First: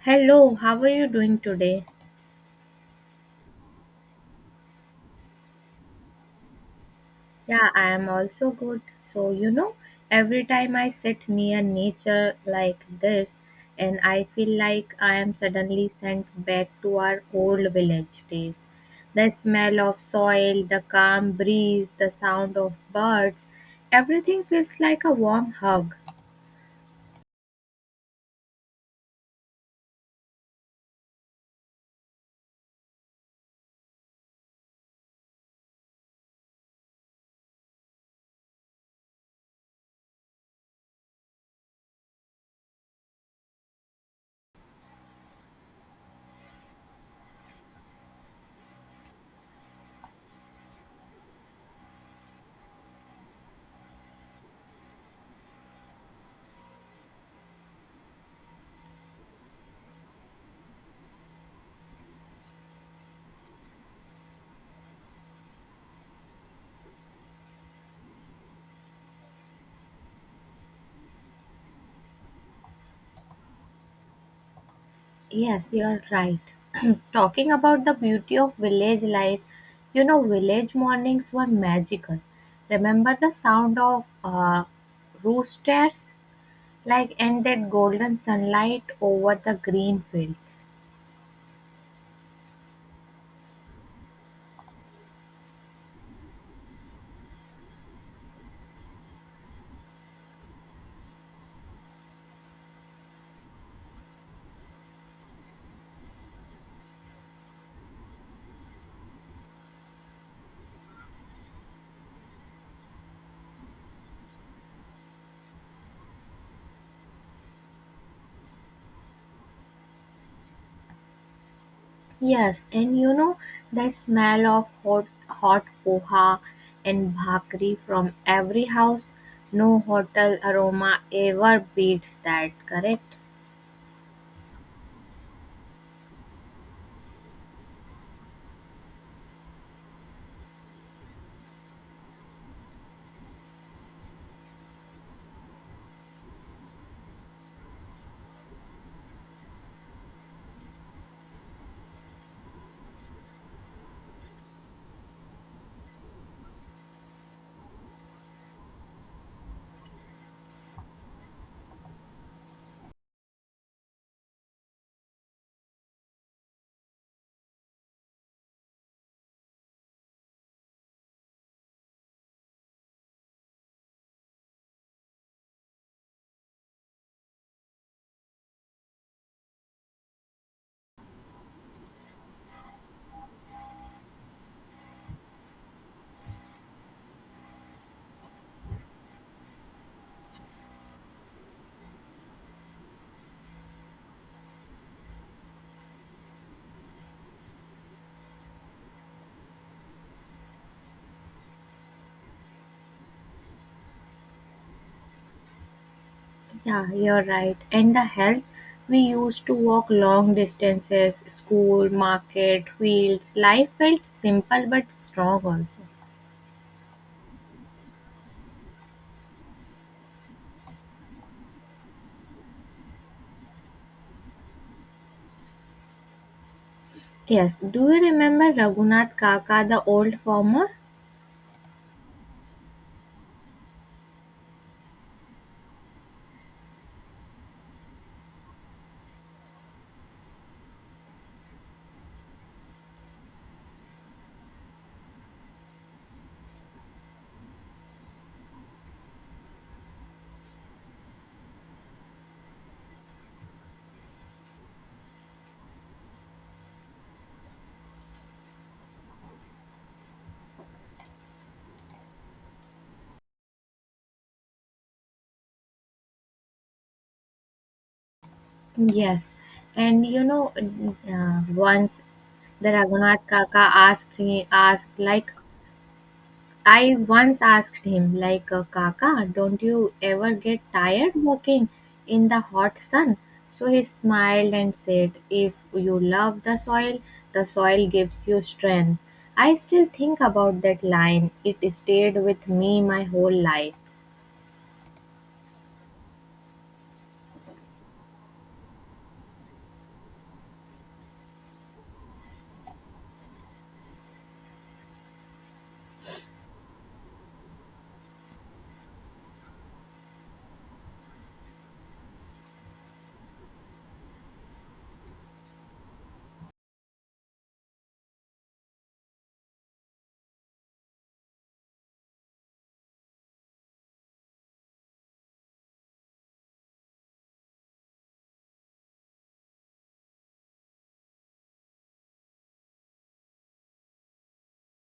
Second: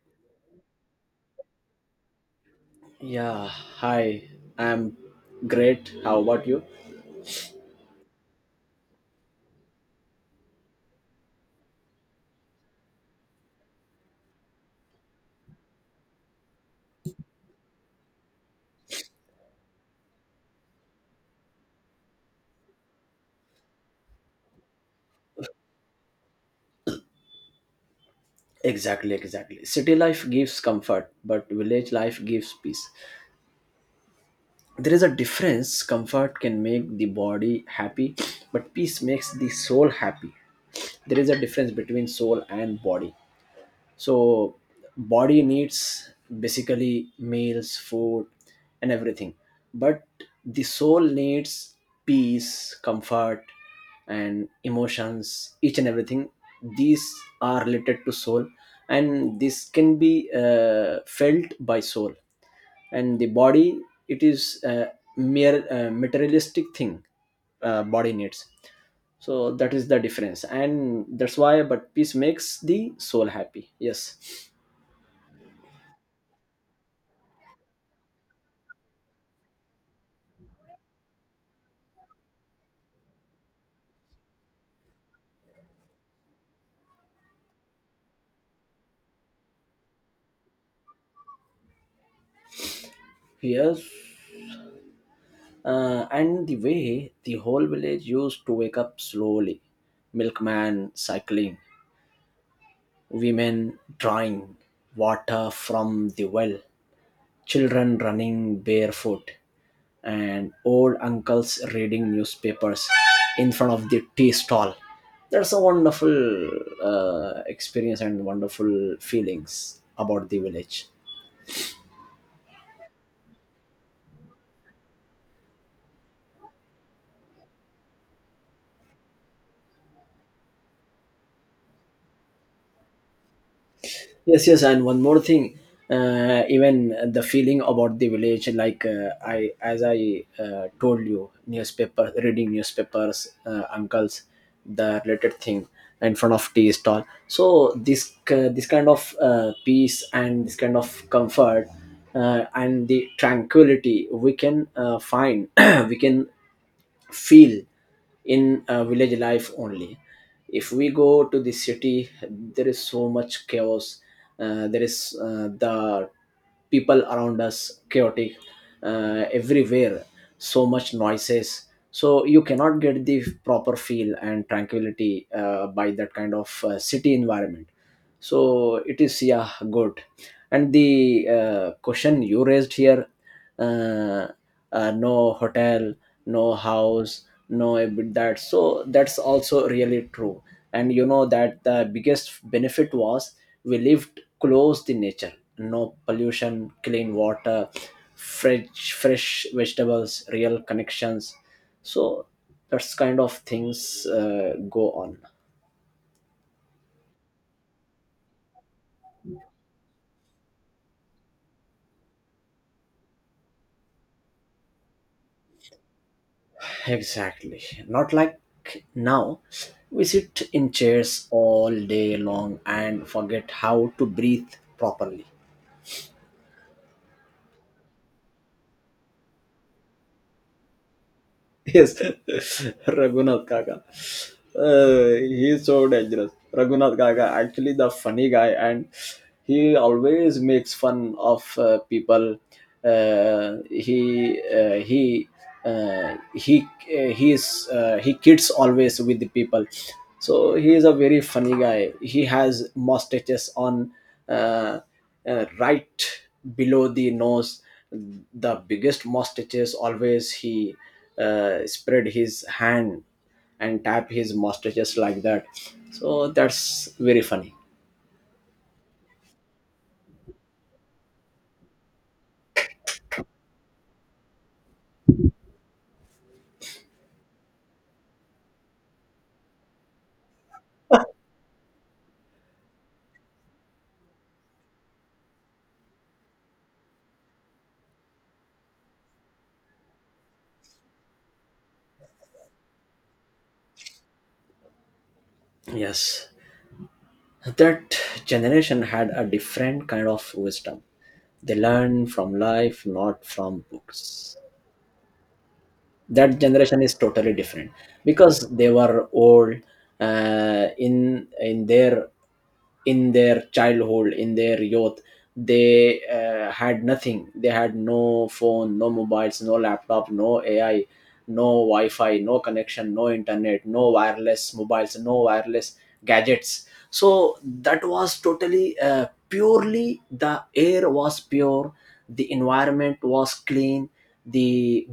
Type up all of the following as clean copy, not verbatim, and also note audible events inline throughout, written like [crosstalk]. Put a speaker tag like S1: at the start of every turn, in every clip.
S1: Hello, how are you doing today?
S2: Yeah, hi. I'm great. How about you?
S1: Yeah, I am also good. So, you know, every time I sit near nature like this, and I feel like I am suddenly sent back to our old village days. The smell of soil, the calm breeze, the sound of birds, everything feels like a warm hug.
S2: Exactly, exactly. City life gives comfort, but village life gives peace. There is a difference. Comfort can make the body happy, but peace makes the soul happy. There is a difference between soul and body. So body needs basically meals, food, and everything, but the soul needs peace, comfort, and emotions, each and everything. These are related to soul, and this can be felt by soul. And the body, it is a mere materialistic thing. Body needs. So that is the difference, and that's why. But peace makes the soul happy, yes.
S1: Yes, you're right. [clears throat] Talking about the beauty of village life, you know, village mornings were magical. Remember the sound of roosters, like, and that golden sunlight over the green fields.
S2: Yes, and the way the whole village used to wake up slowly, milkman cycling, women drawing water from the well, children running barefoot, and old uncles reading newspapers in front of the tea stall. That's a wonderful experience and wonderful feelings about the village.
S1: Yes, and you know, the smell of hot poha and bhakri from every house. No hotel aroma ever beats that, correct?
S2: Yes, yes, and one more thing. Even the feeling about the village, like I as I told you, newspaper, reading newspapers, uncles, the related thing, in front of tea stall. So this kind of peace and this kind of comfort, and the tranquility we can find, [clears throat] we can feel in village life only. If we go to the city, there is so much chaos. There is the people around us chaotic, everywhere, so much noises. So you cannot get the proper feel and tranquility by that kind of city environment. So it is, yeah, good. And the question you raised here, uh, no hotel, no house, no a bit that, so that's also really true. And you know that the biggest benefit was, we lived close to nature, no pollution, clean water, fresh vegetables, real connections. So that's kind of things go on.
S1: Yeah, you're right. And the health, we used to walk long distances, school, market, fields. Life felt simple but strong also.
S2: Exactly. Not like now. We sit in chairs all day long and forget how to breathe properly.
S1: Yes, do you remember Raghunath Kaka, the old farmer?
S2: Yes, [laughs] Raghunath Kaka. He's so dangerous. Raghunath Kaka, actually the funny guy, and he always makes fun of people. Uh, he uh, he he he's He kids always with the people. So he is a very funny guy. He has mustaches on, uh, right below the nose. The biggest mustaches. Always he spread his hand and tap his master just like that. So that's very funny.
S1: Yes, and you know, once the Raghunath Kaka asked, he asked like, I once asked him, Kaka, don't you ever get tired walking in the hot sun? So he smiled and said, if you love the soil gives you strength. I still think about that line. It stayed with me my whole life.
S2: Yes, that generation had a different kind of wisdom. They learn from life, not from books. That generation is totally different, because they were old in their, in their childhood, in their youth, they had nothing. They had no phone, no mobiles, no laptop, no AI, no wi-fi, no connection, no internet, no wireless mobiles, no wireless gadgets. So that was totally purely, the air was pure, the environment was clean, the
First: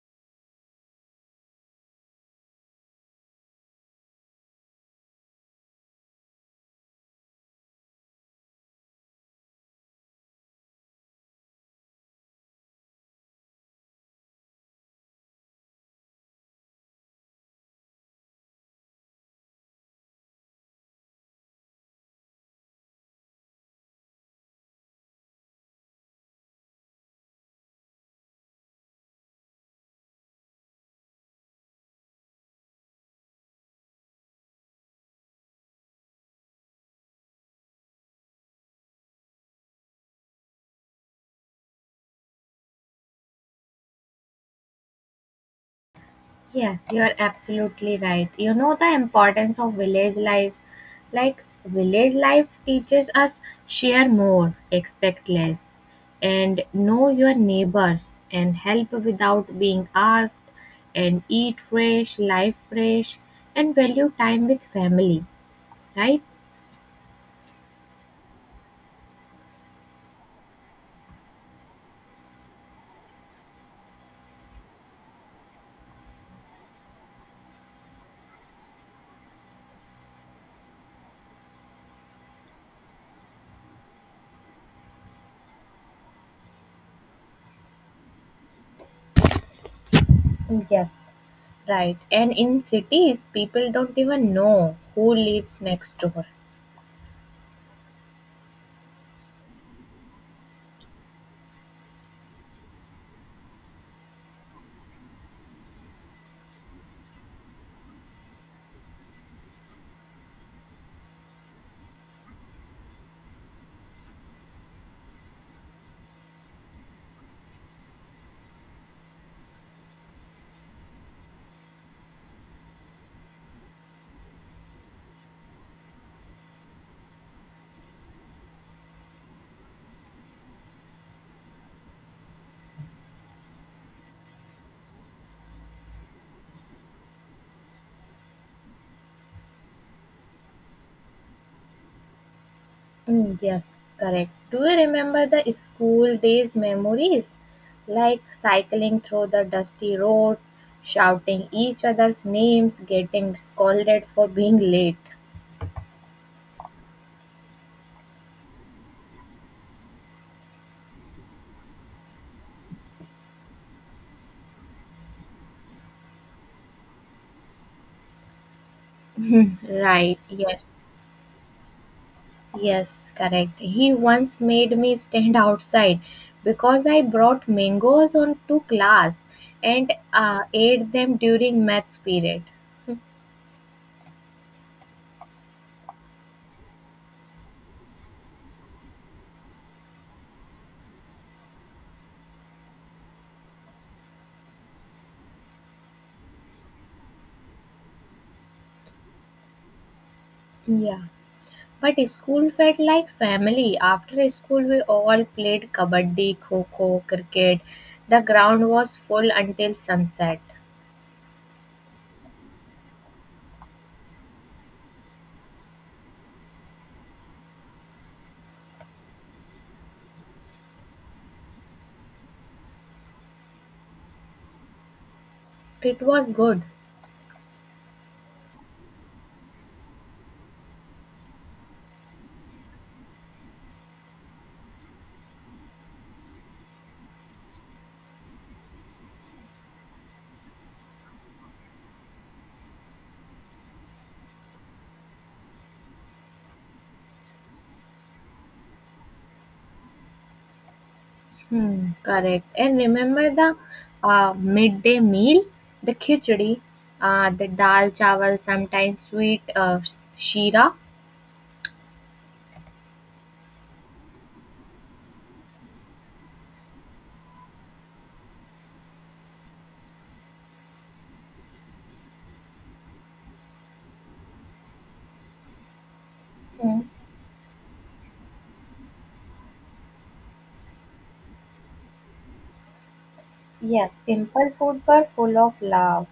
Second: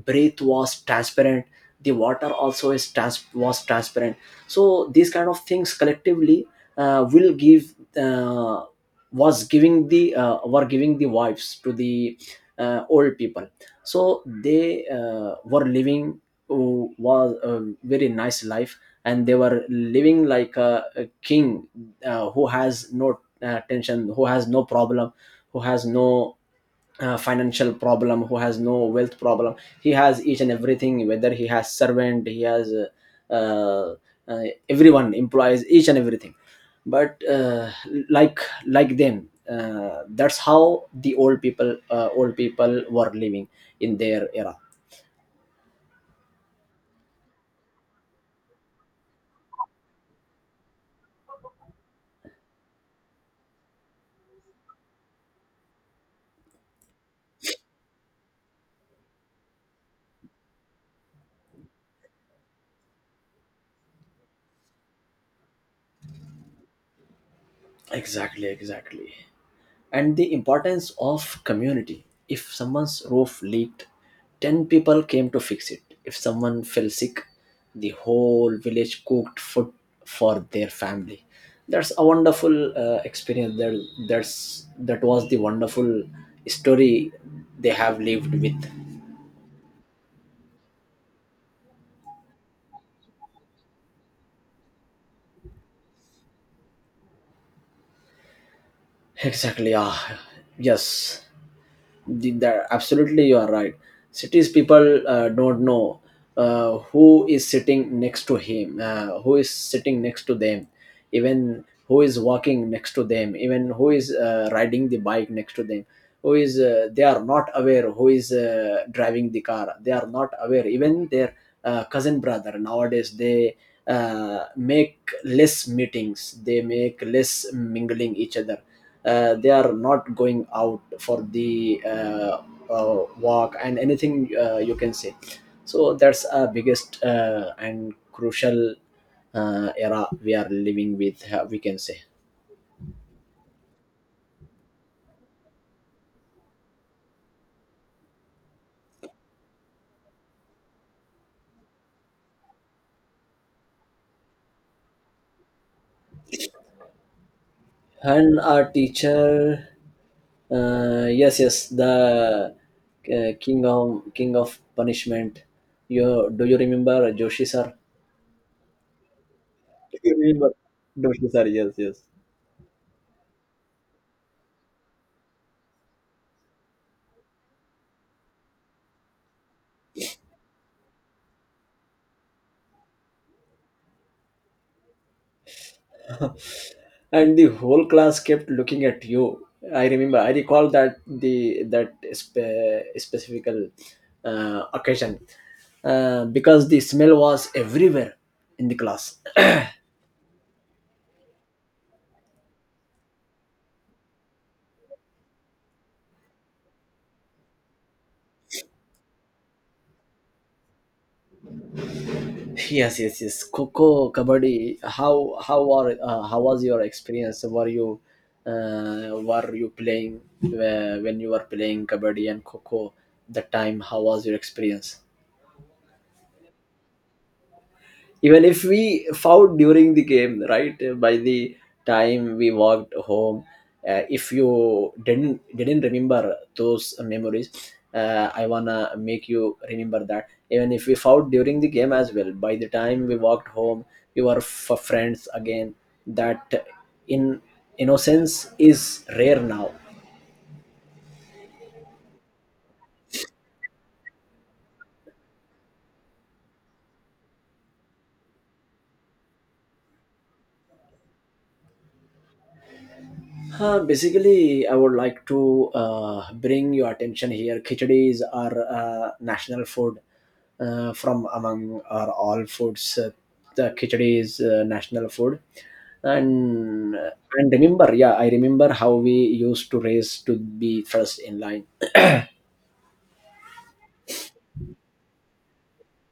S2: breath was transparent, the water also was transparent. So these kind of things collectively will give uh, was giving the, were giving the wives to the old people. So they were living, uh, was a very nice life. And they were living like a king, who has no tension, who has no problem, who has no financial problem, who has no wealth problem. He has each and everything, whether he has servant, he has uh, uh, everyone employs, each and everything. But like like them, that's how the old people, old people were living in their era.
S1: Yes, you're absolutely right. You know the importance of village life. Like, village life teaches us share more, expect less, and know your neighbors, and help without being asked, and eat fresh, life fresh, and value time with family, right?
S2: Exactly, exactly. And the importance of community, if someone's roof leaked, 10 people came to fix it. If someone fell sick, the whole village cooked food for their family. That's a wonderful experience there. That was the wonderful story they have lived with.
S1: Yes, right. And in cities, people don't even know who lives next door.
S2: Exactly. Yeah. Yes. That absolutely you are right. Cities people don't know who is sitting next to him, who is sitting next to them, even who is walking next to them, even who is riding the bike next to them, who is they are not aware who is driving the car. They are not aware even their cousin brother nowadays, they. Make less meetings, they make less mingling each other. They are not going out for the walk and anything, you can say. So that's our biggest and crucial era we are living with, we can say.
S1: Mm, yes, correct. Do you remember the school days memories? Like cycling through the dusty roads, shouting each other's names, getting scolded for being late. [laughs]
S2: And our teacher, yes, yes, the king of punishment, you do, you remember Joshi sir?
S1: Mhm. Right, yes, yes, correct. He once made me stand outside because I brought mangoes on to class and ate them during maths period.
S2: And the whole class kept looking at you. I recall that, the that specific occasion, because the smell was everywhere in the class. [coughs]
S1: Yeah. But school felt like family. After school, we all played kabaddi, kho kho, cricket. The ground was full until sunset.
S2: [clears throat] Yes, yes, yes, coco kabaddi. How how are uh, how was your experience? Were you were you playing, when you were playing kabaddi and coco the time how was your experience?
S1: It was good.
S2: Even if we fought during the game, right, by the time we walked home, if you didn't remember those memories, I wanna make you remember that even if we fought during the game as well, by the time we walked home, we were friends again. That in innocence is rare now.
S1: Hmm, correct. And remember the midday meal, the khichdi, the dal chawal, sometimes sweet shira.
S2: Basically, I would like to bring your attention here. Khichdis are national food from among our all foods. The khichdi is national food,
S1: Hmm.
S2: and and remember, yeah, I remember how we used to race to be first in line.
S1: Yes, simple food but full of love.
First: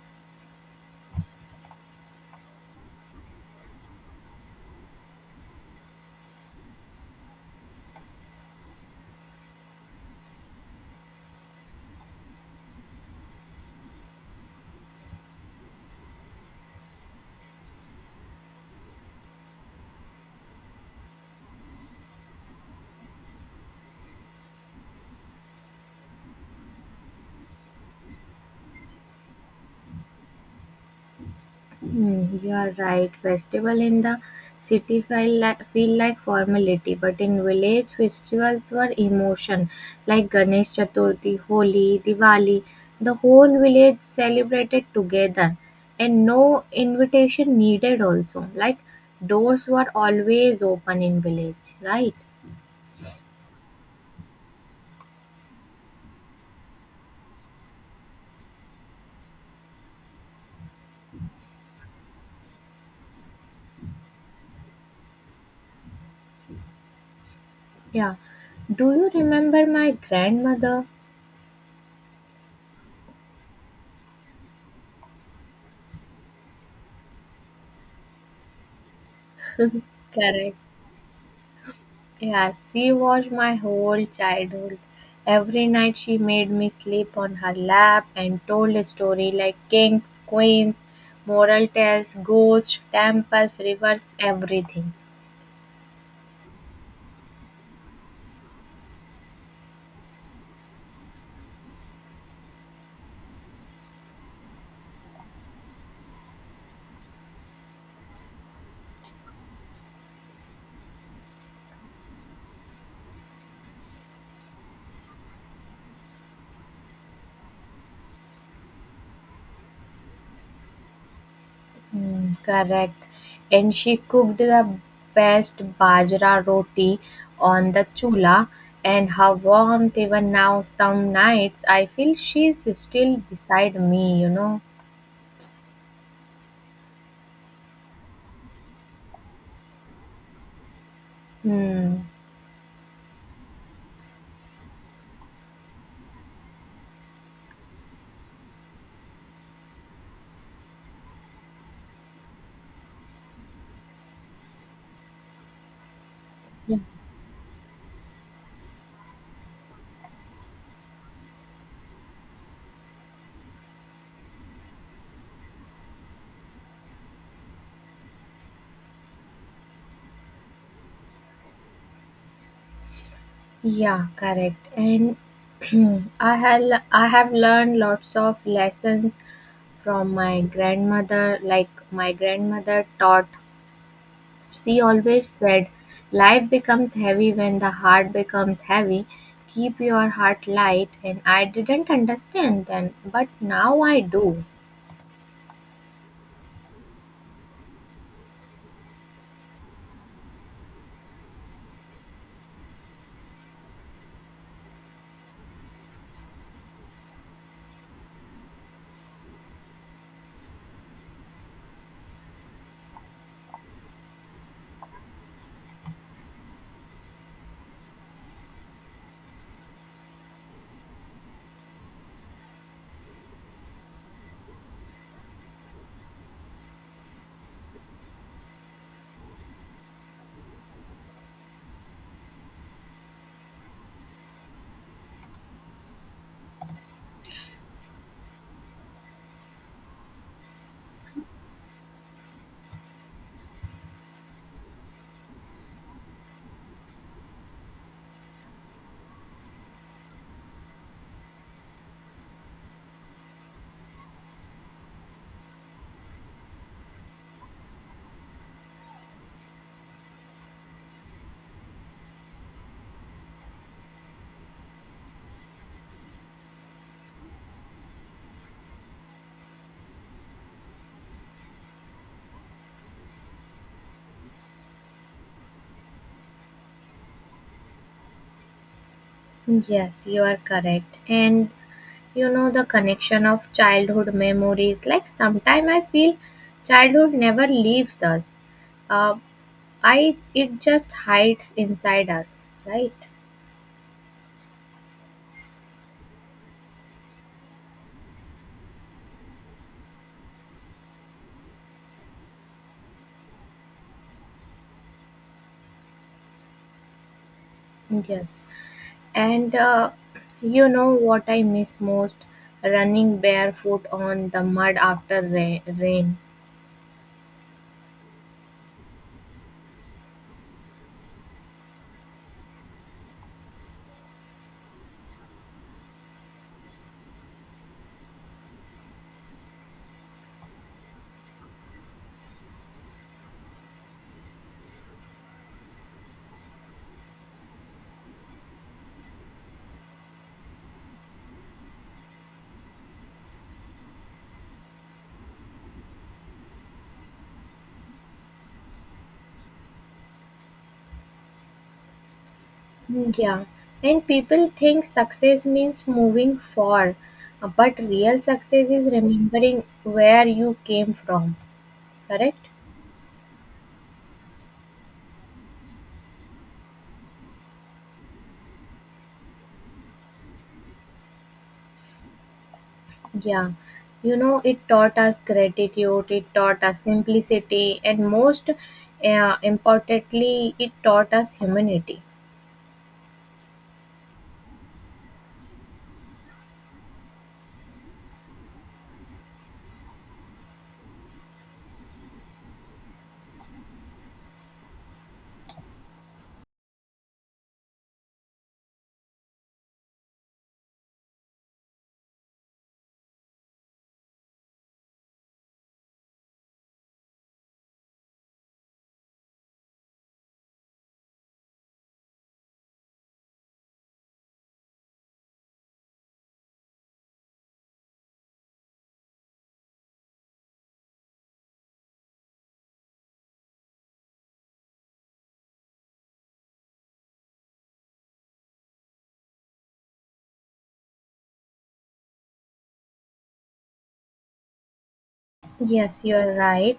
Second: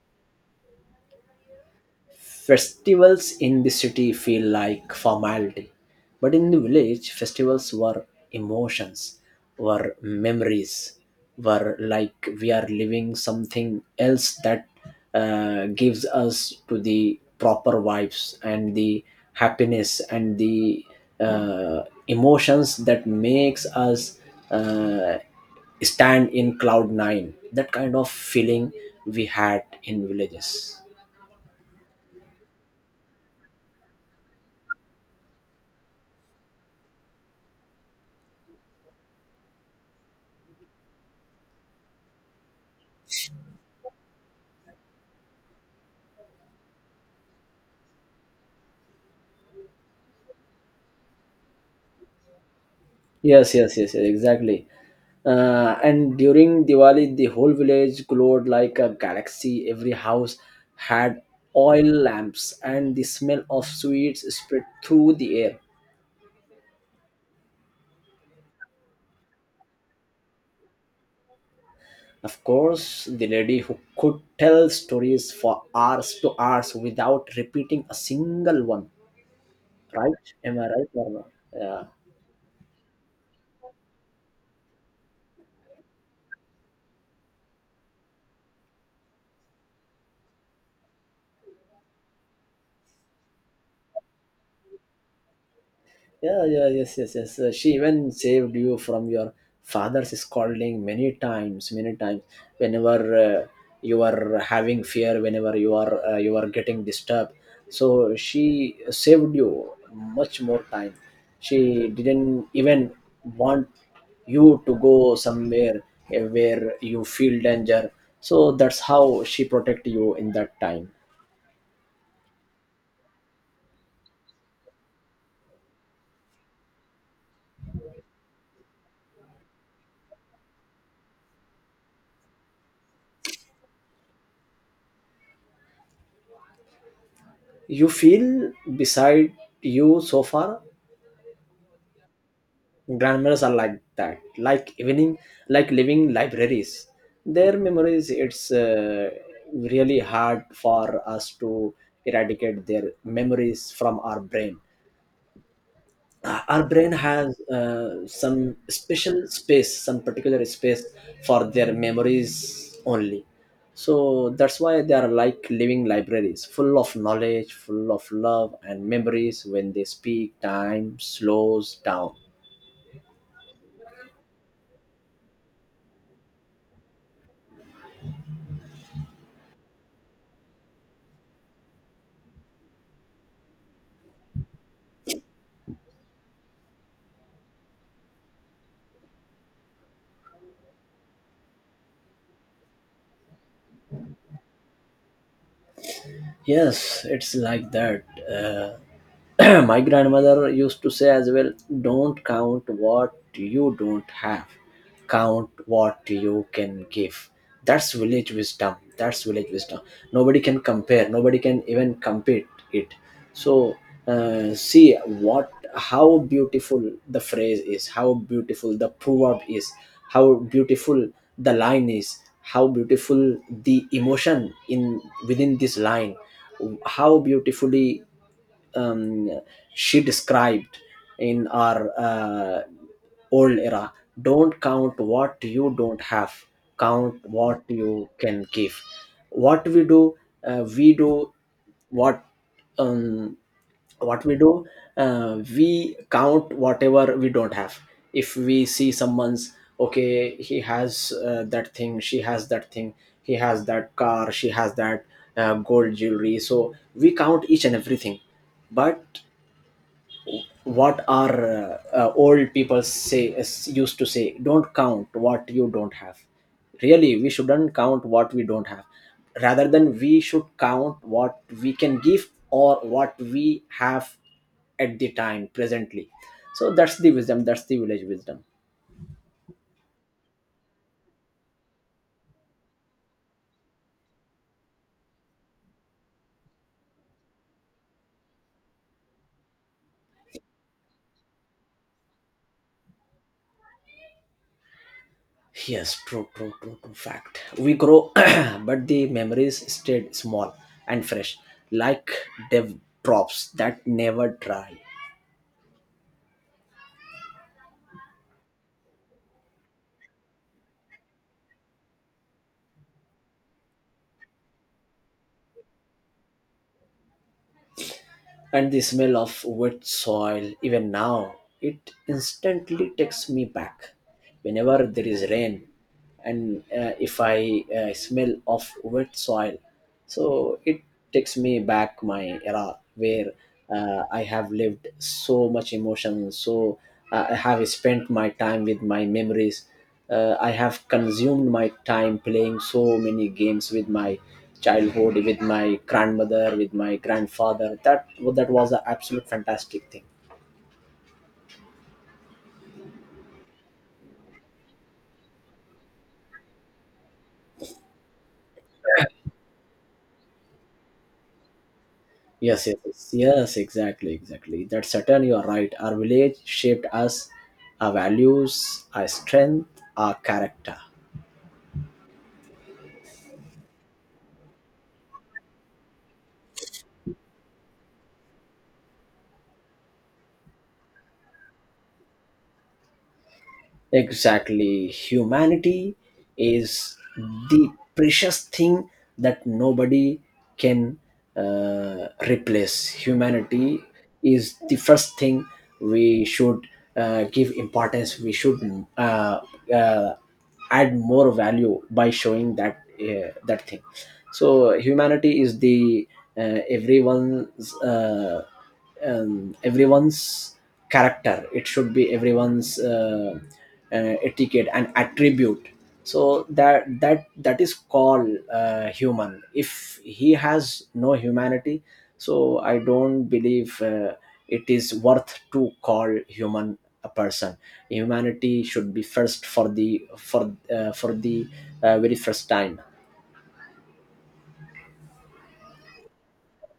S2: Festivals in the city feel like formality, but in the village, festivals were emotions, were memories, were like we are living something else that gives us to the proper vibes and the happiness and the emotions that makes us uh, stand in cloud nine. That kind of feeling we had in villages.
S1: Hmm, you are right. Festival in the city feel like formality, but in village festivals were emotion, like Ganesh Chaturthi, Holi, Diwali. The whole village celebrated together, and no invitation needed. Also, like doors were always open in village, right?
S2: Yes, yes, yes, yes, exactly. And during Diwali, the whole village glowed like a galaxy. Every house had oil lamps, and the smell of sweets spread through the air.
S1: Yeah. Do you remember my grandmother?
S2: Of course, the lady who could tell stories for hours to hours without repeating a single one. Right?
S1: Correct.
S2: Am I right, Norma? Yeah.
S1: Yeah, she was my whole childhood. Every night she made me sleep on her lap and told a story like kings, queens, moral tales, ghosts, temples, rivers, everything.
S2: Yeah, yeah, yes, yes, yes. She even saved you from your father's scolding many times, many times. Whenever you are having fear, whenever you are getting disturbed, so she saved you much more time. She didn't even want you to go somewhere where you feel danger. So that's how she protect you in that time.
S1: Mm, correct. And she cooked the best bajra roti on the chula and her warmth even now some nights I feel she's still beside me, you know.
S2: You feel beside you so far.
S1: Hmm.
S2: Grandmothers are like that, like evening, like living libraries. Their memories, it's really hard for us to eradicate their memories from our brain. Our brain has uh, some special space, some particular space for their memories only. So that's why they are like living libraries, full of knowledge, full of love and memories. When they speak, time slows down.
S1: Yeah, correct. And [clears throat] I have I have learned lots of lessons from my grandmother. Like my grandmother taught, she always said, "Life becomes heavy when the heart becomes heavy. Keep your heart light." And I didn't understand then, but now I do.
S2: Yes, it's like that. Uh, [clears throat] my grandmother used to say as well, don't count what you don't have, count what you can give. That's village wisdom, that's village wisdom. Nobody can compare, nobody can even compete it. So see what, how beautiful the phrase is, how beautiful the proverb is, how beautiful the line is, how beautiful the emotion in within this line, how beautifully um, she described in our old era. Don't count what you don't have, count what you can give. What we do, we do what um, what we do, we count whatever we don't have. If we see someone's, okay, he has that thing, she has that thing, he has that car, she has that gold jewelry, so we count each and everything. But what our old people say is, used to say, don't count what you don't have. Really, we shouldn't count what we don't have, rather than we should count what we can give or what we have at the time presently. So that's the wisdom, that's the village wisdom.
S1: Yes, you are correct. And you know the connection of childhood memories. Like sometimes I feel childhood never leaves us. Uh, I it just hides inside us, right?
S2: Yes, true, true, true, true fact. We grow, [clears throat] but the memories stayed small and fresh, like dev drops that never dry.
S1: Yes. And you know what I miss most? Running barefoot on the mud after rain.
S2: And the smell of wet soil, even now it instantly takes me back. Whenever there is rain, and if I smell of wet soil, so it takes me back my era, where I have lived so much emotion. So I have spent my time with my memories, I have consumed my time playing so many games with my childhood, with my grandmother, with my grandfather. That that was an absolute fantastic thing.
S1: Yeah. And people think success means moving far, but real success is remembering where you came from. Correct?
S2: Yes, yes, yes, yes, exactly, exactly. That's certain, you are right. Our village shaped us, our values, our strength, our character.
S1: Yeah, you know, it taught us gratitude, it taught us simplicity, and most importantly, it taught us humanity.
S2: Exactly. Humanity is the precious thing that nobody can replace. Humanity is the first thing we should give importance. We should uh, uh, add more value by showing that thing. So humanity is the everyone's. Everyone's character, it should be everyone's etiquette and attribute, so that is called human. If he has no humanity, so I don't believe it is worth to call human a person. Humanity should be first for the very first time.
S1: Yes, you are right.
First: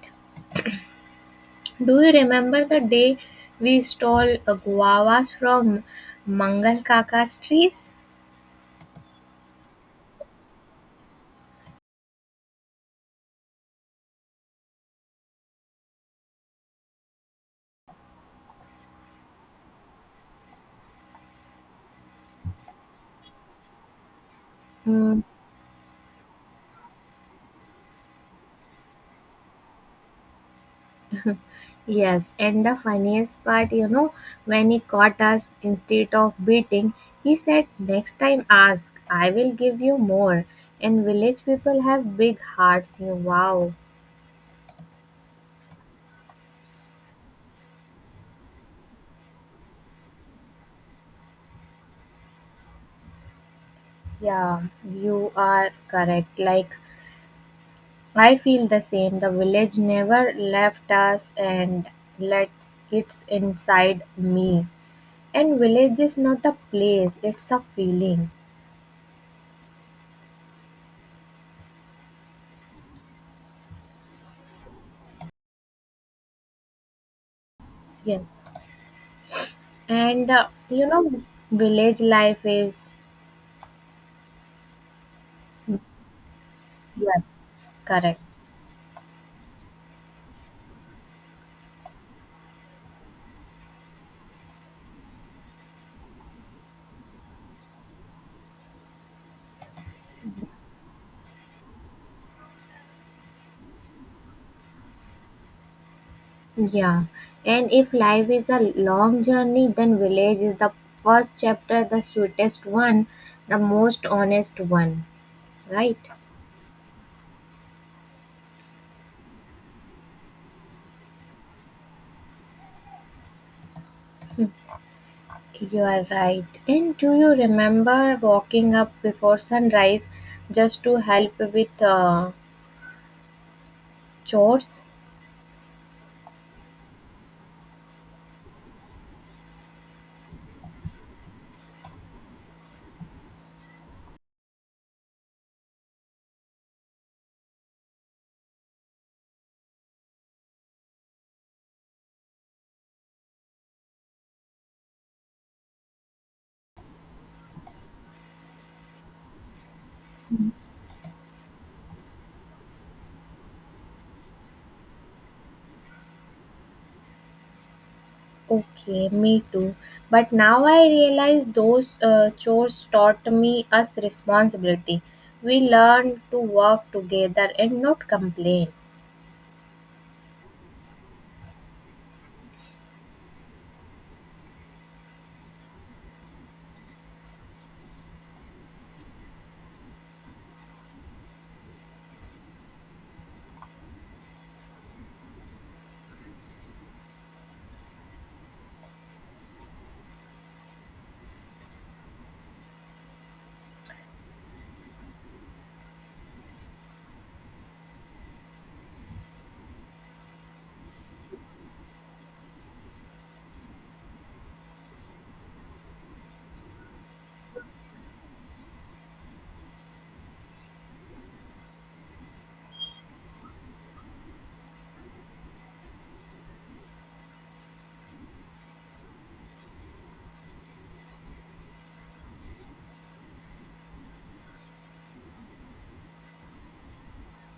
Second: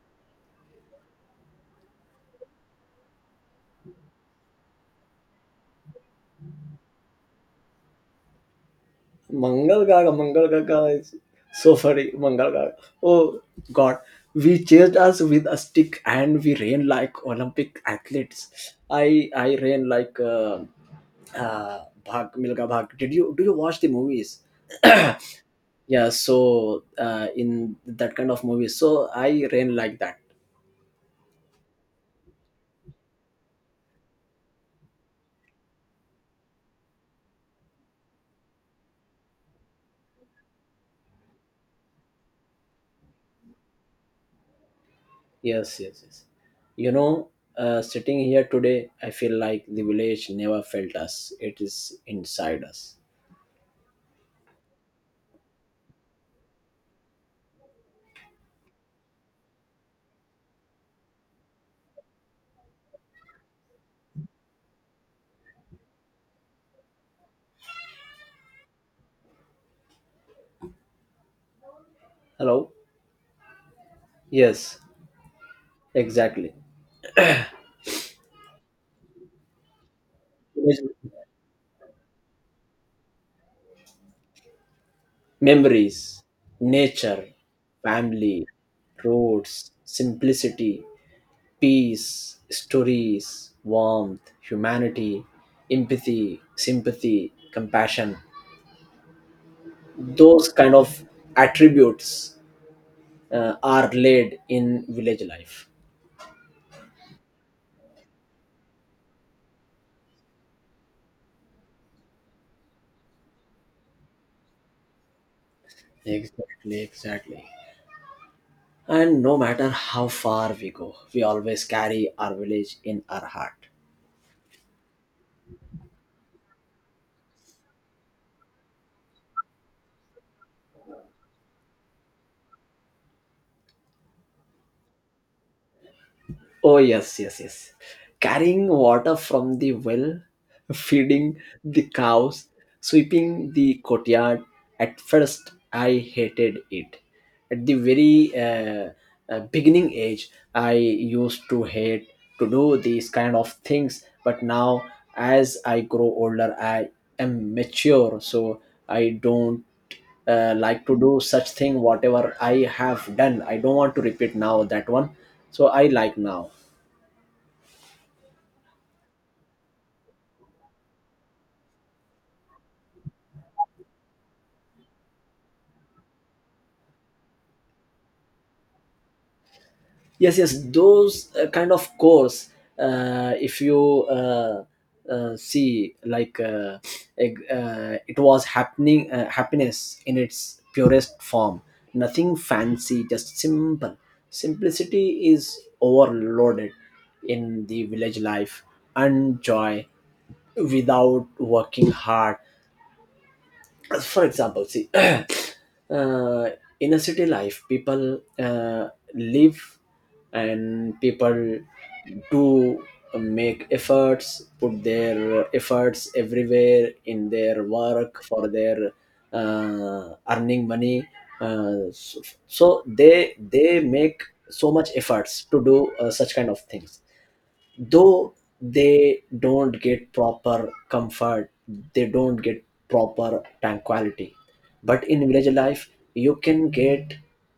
S1: Do you remember the day we stole guavas from Mangal Kaka's trees?
S2: Mangal Gaga, Mangal Gaga is so funny. Mangal Gaga. Oh God, we chased us with a stick and we ran like Olympic athletes. I ran like Bhag Milga Bhag. Did you do you watch the movies?
S1: Mm,
S2: [clears throat] Yeah. So in that kind of movies, so I ran like that.
S1: yes, and the funniest part, you know, when he caught us instead of beating, he said, next time ask, I will give you more. And village people have big hearts. You wow.
S2: Yes, yes, yes. You know, sitting here today, I feel like the village never felt us. It is inside us.
S1: Yeah, you are correct. Like, I feel the same. The village never left us and let it's inside me. And village is not a place, it's a feeling.
S2: Hello. Yes. Exactly.
S1: Yes. And you know, village life is,
S2: Memories, nature,
S1: yes, correct.
S2: family, roads, simplicity, peace, stories, warmth, humanity, empathy, sympathy, compassion. Those kind of attributes are laid in village life.
S1: Yeah. And if life is a long journey, then village is the first chapter, the sweetest one, the most honest one, right?
S2: Exactly, exactly. And no matter how far we go, we always carry our village in our heart.
S1: You're right. And do you remember walking up before sunrise just to help with chores?
S2: Oh, yes, yes, yes. Carrying water from the well, feeding the cows, sweeping the courtyard. At first, I hated it. At the very beginning age, I used to hate to do these kind of things. But now, as I grow older, I am mature, so I don't like to do such thing. Whatever I have done, I don't want to repeat now that one, so I like now.
S1: Okay, me too. But now I realize those chores taught me us responsibility. We learned to work together and not complain.
S2: Yes, yes, those kind of course, if you see like eg- it was happening, happiness in its purest form, nothing fancy, just simple. Simplicity is overloaded in the village life, and joy without working hard. For example, see, [clears throat] in a city life, people live, and people do make efforts, put their efforts everywhere in their work for their earning money. Uh, so, so they make so much efforts to do such kind of things, though they don't get proper comfort, they don't get proper tranquility. But in village life, you can get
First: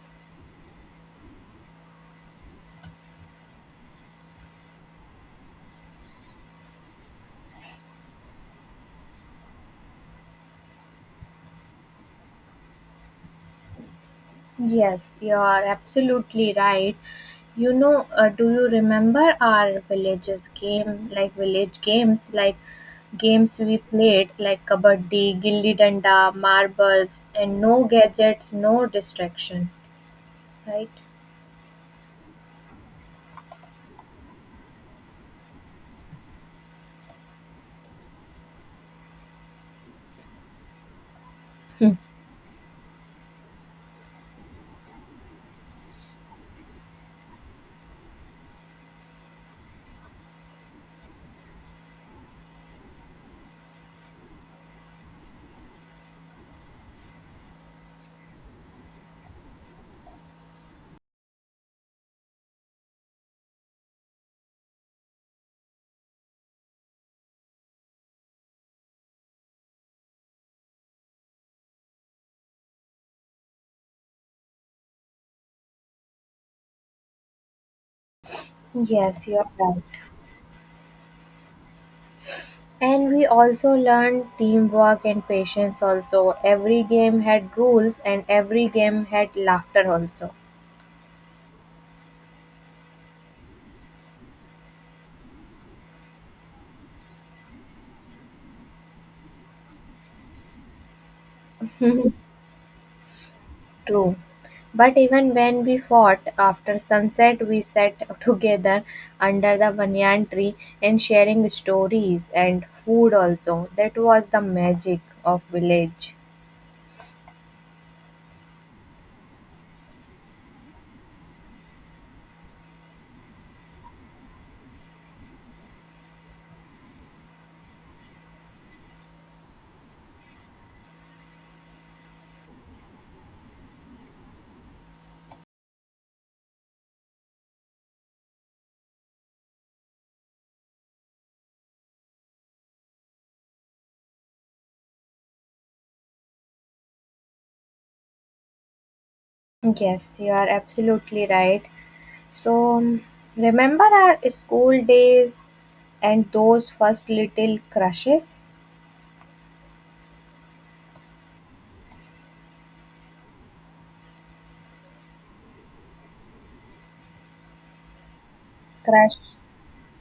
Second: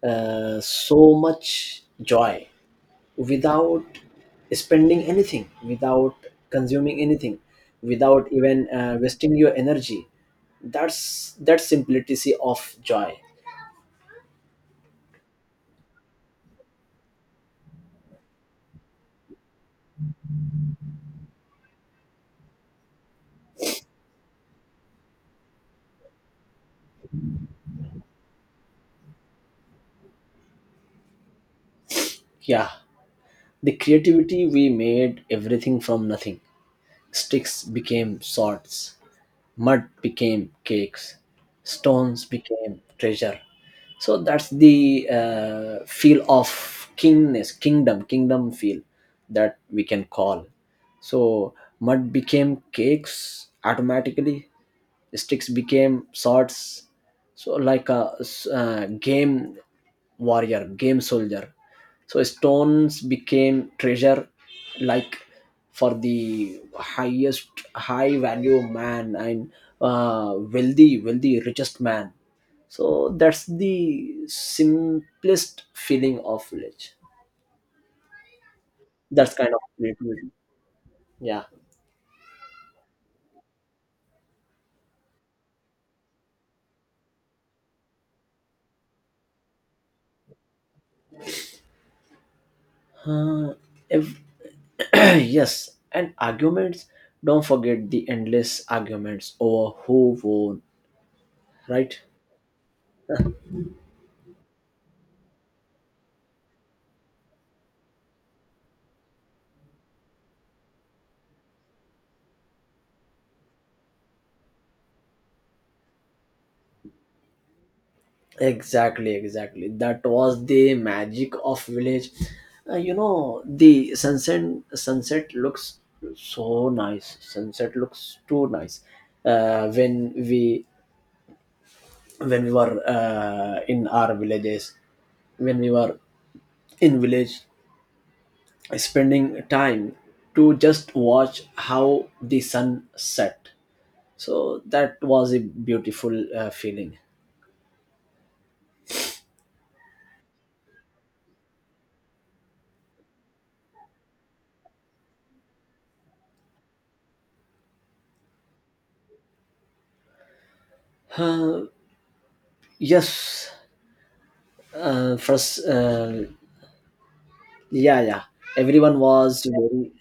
S2: so much joy without spending anything, without consuming anything, without even wasting your energy. That's that simplicity of joy.
S1: Yes, you are absolutely right. You know, do you remember our villages game, like village games, like games we played, like kabaddi, gilli danda, marbles, and no gadgets, no distraction, right?
S2: Yeah, the creativity, we made everything from nothing. Sticks became swords, mud became cakes,
S1: Hmm.
S2: stones became treasure. So that's the feel of kingness, kingdom feel that we can call. So mud became cakes automatically. Sticks became swords, so like a game warrior, game soldier. So stones became treasure, like for the highest high value man and wealthy, richest man. So that's the simplest feeling of village.
S1: Yes,
S2: That's
S1: you're
S2: kind of
S1: right.
S2: creativity. Yeah.
S1: And we also learned teamwork and patience also. Every game had rules and every game had laughter also.
S2: Uh, if [clears throat] yes, and arguments. Don't forget the endless arguments over who won, right?
S1: True. But even when we fought, after sunset we sat [laughs] together under the banyan tree and sharing stories and food also. That was the magic of village.
S2: Exactly, exactly. That was the magic of village. You know, the sunset looks so nice. Sunset looks too nice. Uh, when we when we were in our villages, when we were in village, spending time to just watch how the sun set. So that was a beautiful feeling.
S1: Yes, you are absolutely right. So, remember our school days and those first little crushes?
S2: Yes, first, yeah, yeah, everyone
S1: Crush.
S2: was very,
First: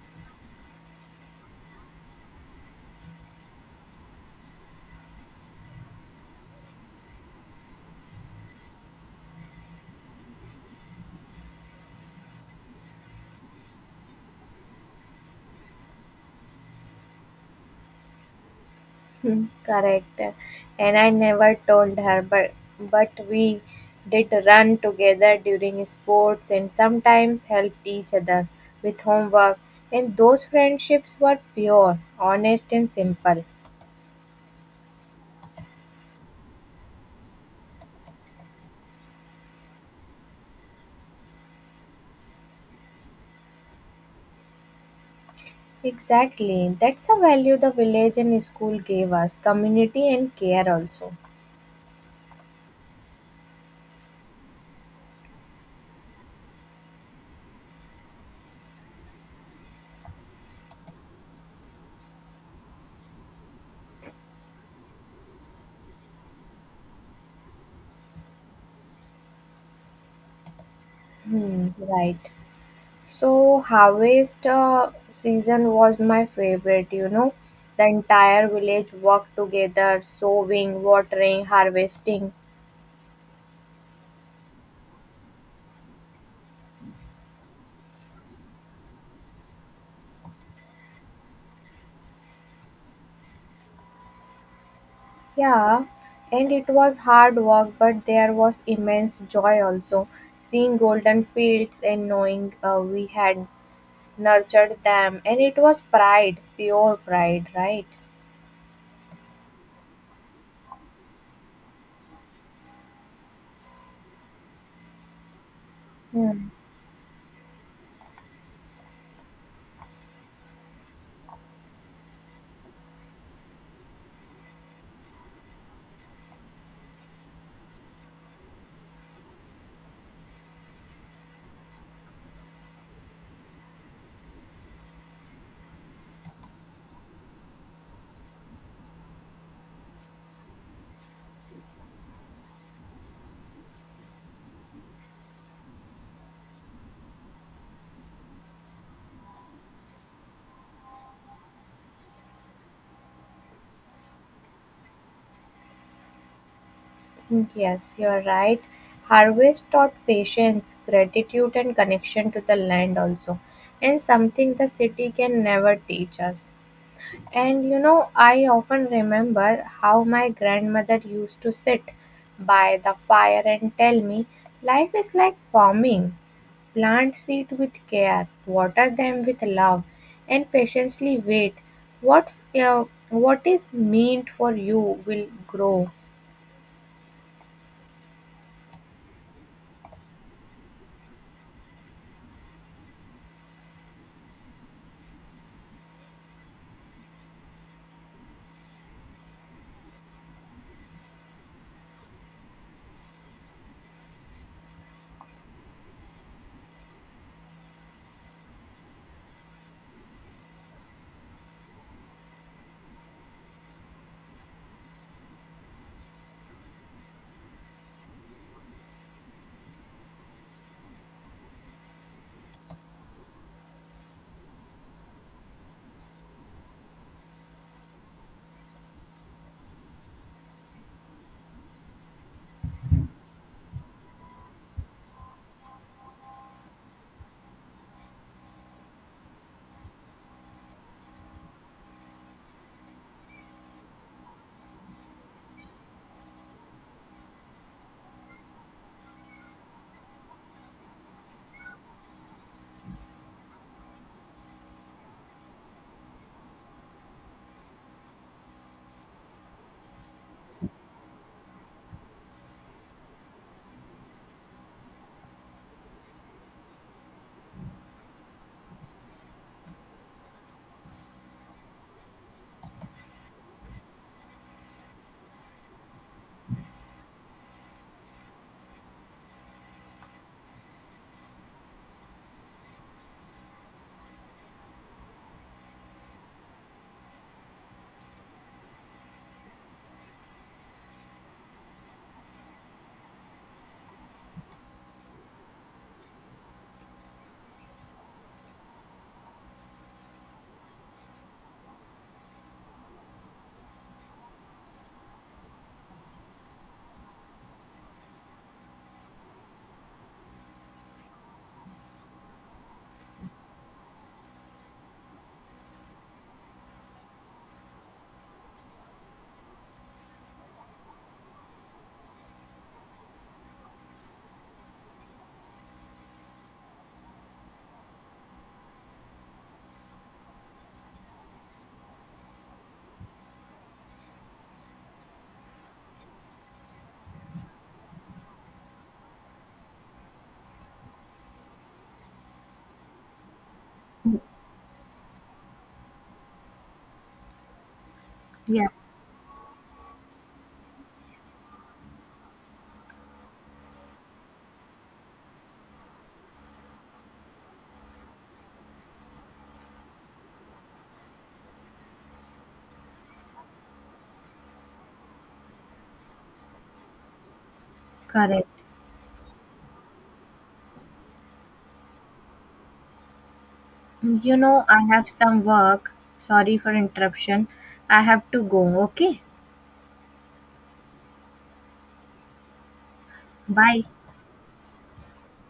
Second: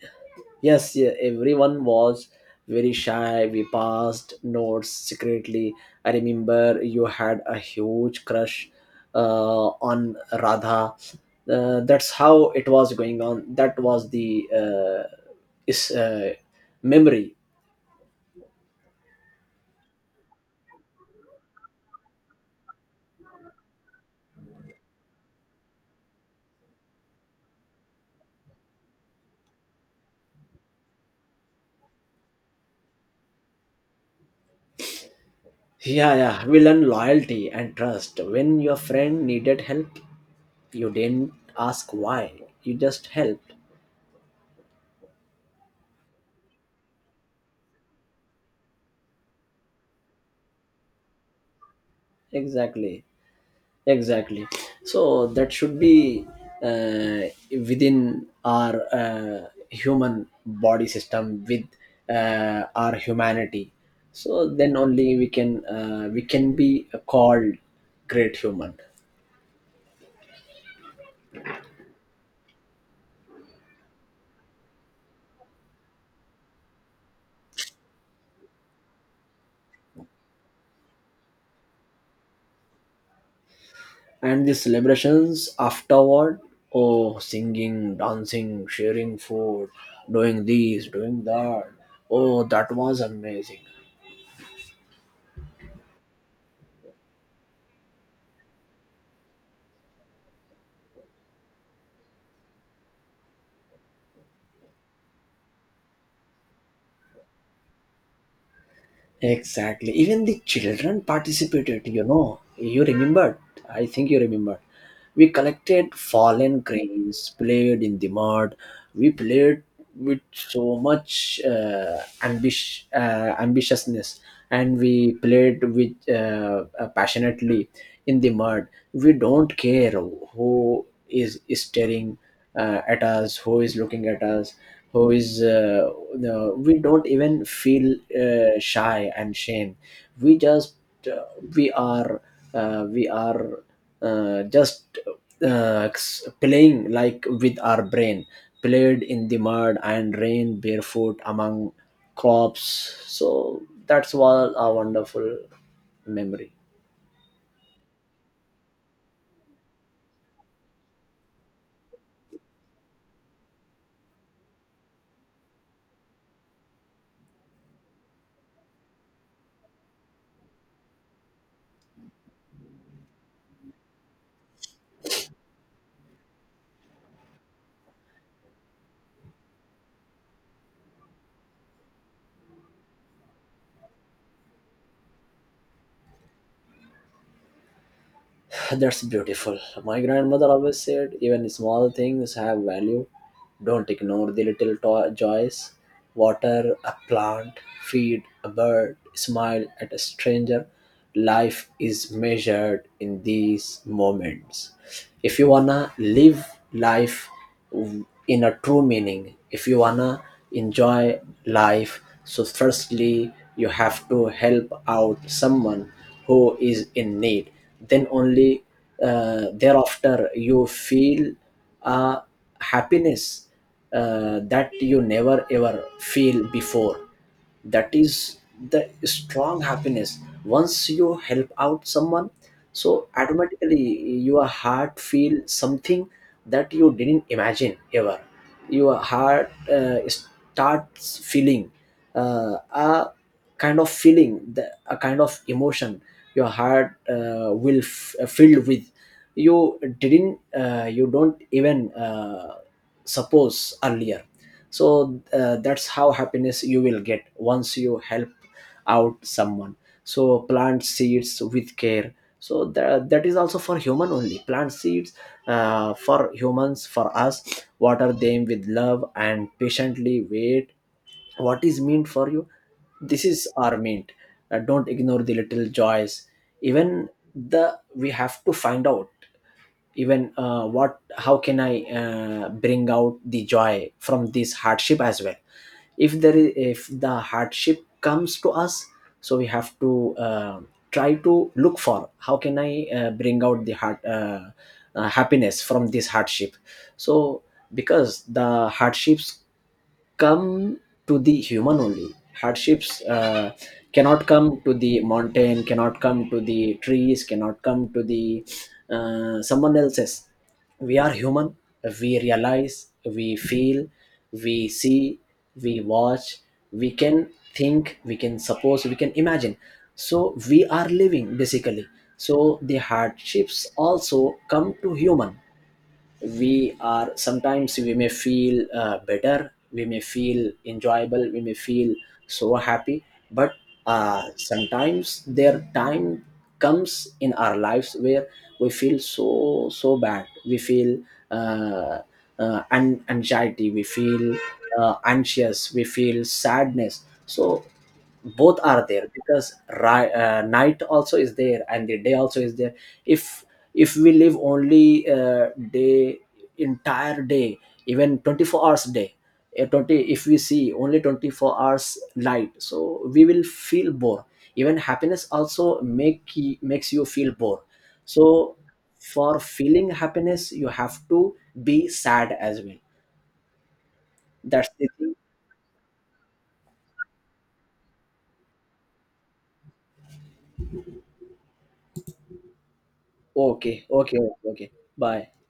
S2: yes, yeah, everyone was very shy. We passed notes secretly. I remember you had a huge crush on Radha. That's how it was going on. That was the uh, is memory.
S1: Hmm, correct. And I never told her, but we did run together during sports and sometimes helped each other with homework. And those friendships were pure, honest, and simple.
S2: Yeah, yeah, we learn loyalty and trust. When your friend needed help, you didn't ask why, you just helped.
S1: Exactly. That's a value the village and school gave us, community and care also.
S2: Exactly, exactly. So that should be uh, within our human body system with our humanity. So then only we can be called great human.
S1: Hmm, right. So harvest season was my favorite, you know. The entire village worked together, sowing, watering, harvesting.
S2: And the celebrations afterward, oh, singing, dancing, sharing food, doing this, doing that, oh, that was amazing.
S1: Yeah, and it was hard work, but there was immense joy also. Seeing golden fields and knowing we had nurtured them, and it was pride, pure pride, right?
S2: Exactly. Even the children participated, you know. You remembered. I think you remembered. We collected
S1: Hmm.
S2: fallen grains, played in the mud. We played with so much ambitiousness, and we played with passionately in the mud. We don't care who is staring, at us, who is looking at us, we don't even feel shy and shame, we just uh, we are we are just s- playing like with our brain, played in the mud and rain barefoot among crops. So that's all a wonderful memory.
S1: Mm, yes, you're right. Harvest taught patience, gratitude, and connection to the land also, and something the city can never teach us. And you know, I often remember how my grandmother used to sit by the fire and tell me life is like farming. Plant seed with care, water them with love, and patiently wait. What's uh, what is meant for you will grow.
S2: That's beautiful. My grandmother always said, even small things have value. Don't ignore the joys. Water a plant, feed a bird, smile at a stranger. Life is measured in these moments. If you wanna live life in a true meaning. If you wanna enjoy life, so firstly you have to help out someone who is in need. Then only thereafter you feel a happiness that you never ever feel before. That is the strong happiness. Once you help out someone, so automatically your heart feel something that you didn't imagine ever. Your heart starts feeling a kind of feeling, a kind of emotion your heart will filled with, you didn't you don't even suppose earlier. So that's how happiness you will get once you help out someone. So plant seeds with care, so that is also for human only. Plant seeds for humans, for us, water them with love and patiently wait what is meant for you. This is our meant. Don't ignore the little joys. Even the, we have to find out even what, how can I bring out the joy from this hardship as well. If there is, if the hardship comes to us, so we have to try to look for how can I bring out the heart happiness from this hardship. So because the hardships come to the human only. Hardships cannot come to the mountain, cannot come to the trees, cannot come to the someone else's. We are human, we realize, we feel, we see, we watch, we can think, we can suppose, we can imagine. So we are living, basically. So the hardships also come to human. We are, sometimes we may feel better, we may feel enjoyable, we may feel so happy. But sometimes their time comes in our lives where we feel so, so bad. We feel uh, an anxiety, we feel anxious, we feel sadness. So both
S1: Yes,
S2: are there, because night also is there and the day also is there. if if we live only day, entire day, even 24 hours day, 20 if we see only 24 hours light, so we will feel bored. Even happiness also makes you feel bored.
S1: correct.
S2: So for feeling happiness you have to be sad as well.
S1: You know,
S2: That's
S1: I
S2: the
S1: have
S2: thing.
S1: some work. Sorry for interruption. I have to go, okay?
S2: Okay, okay, okay, okay. Bye.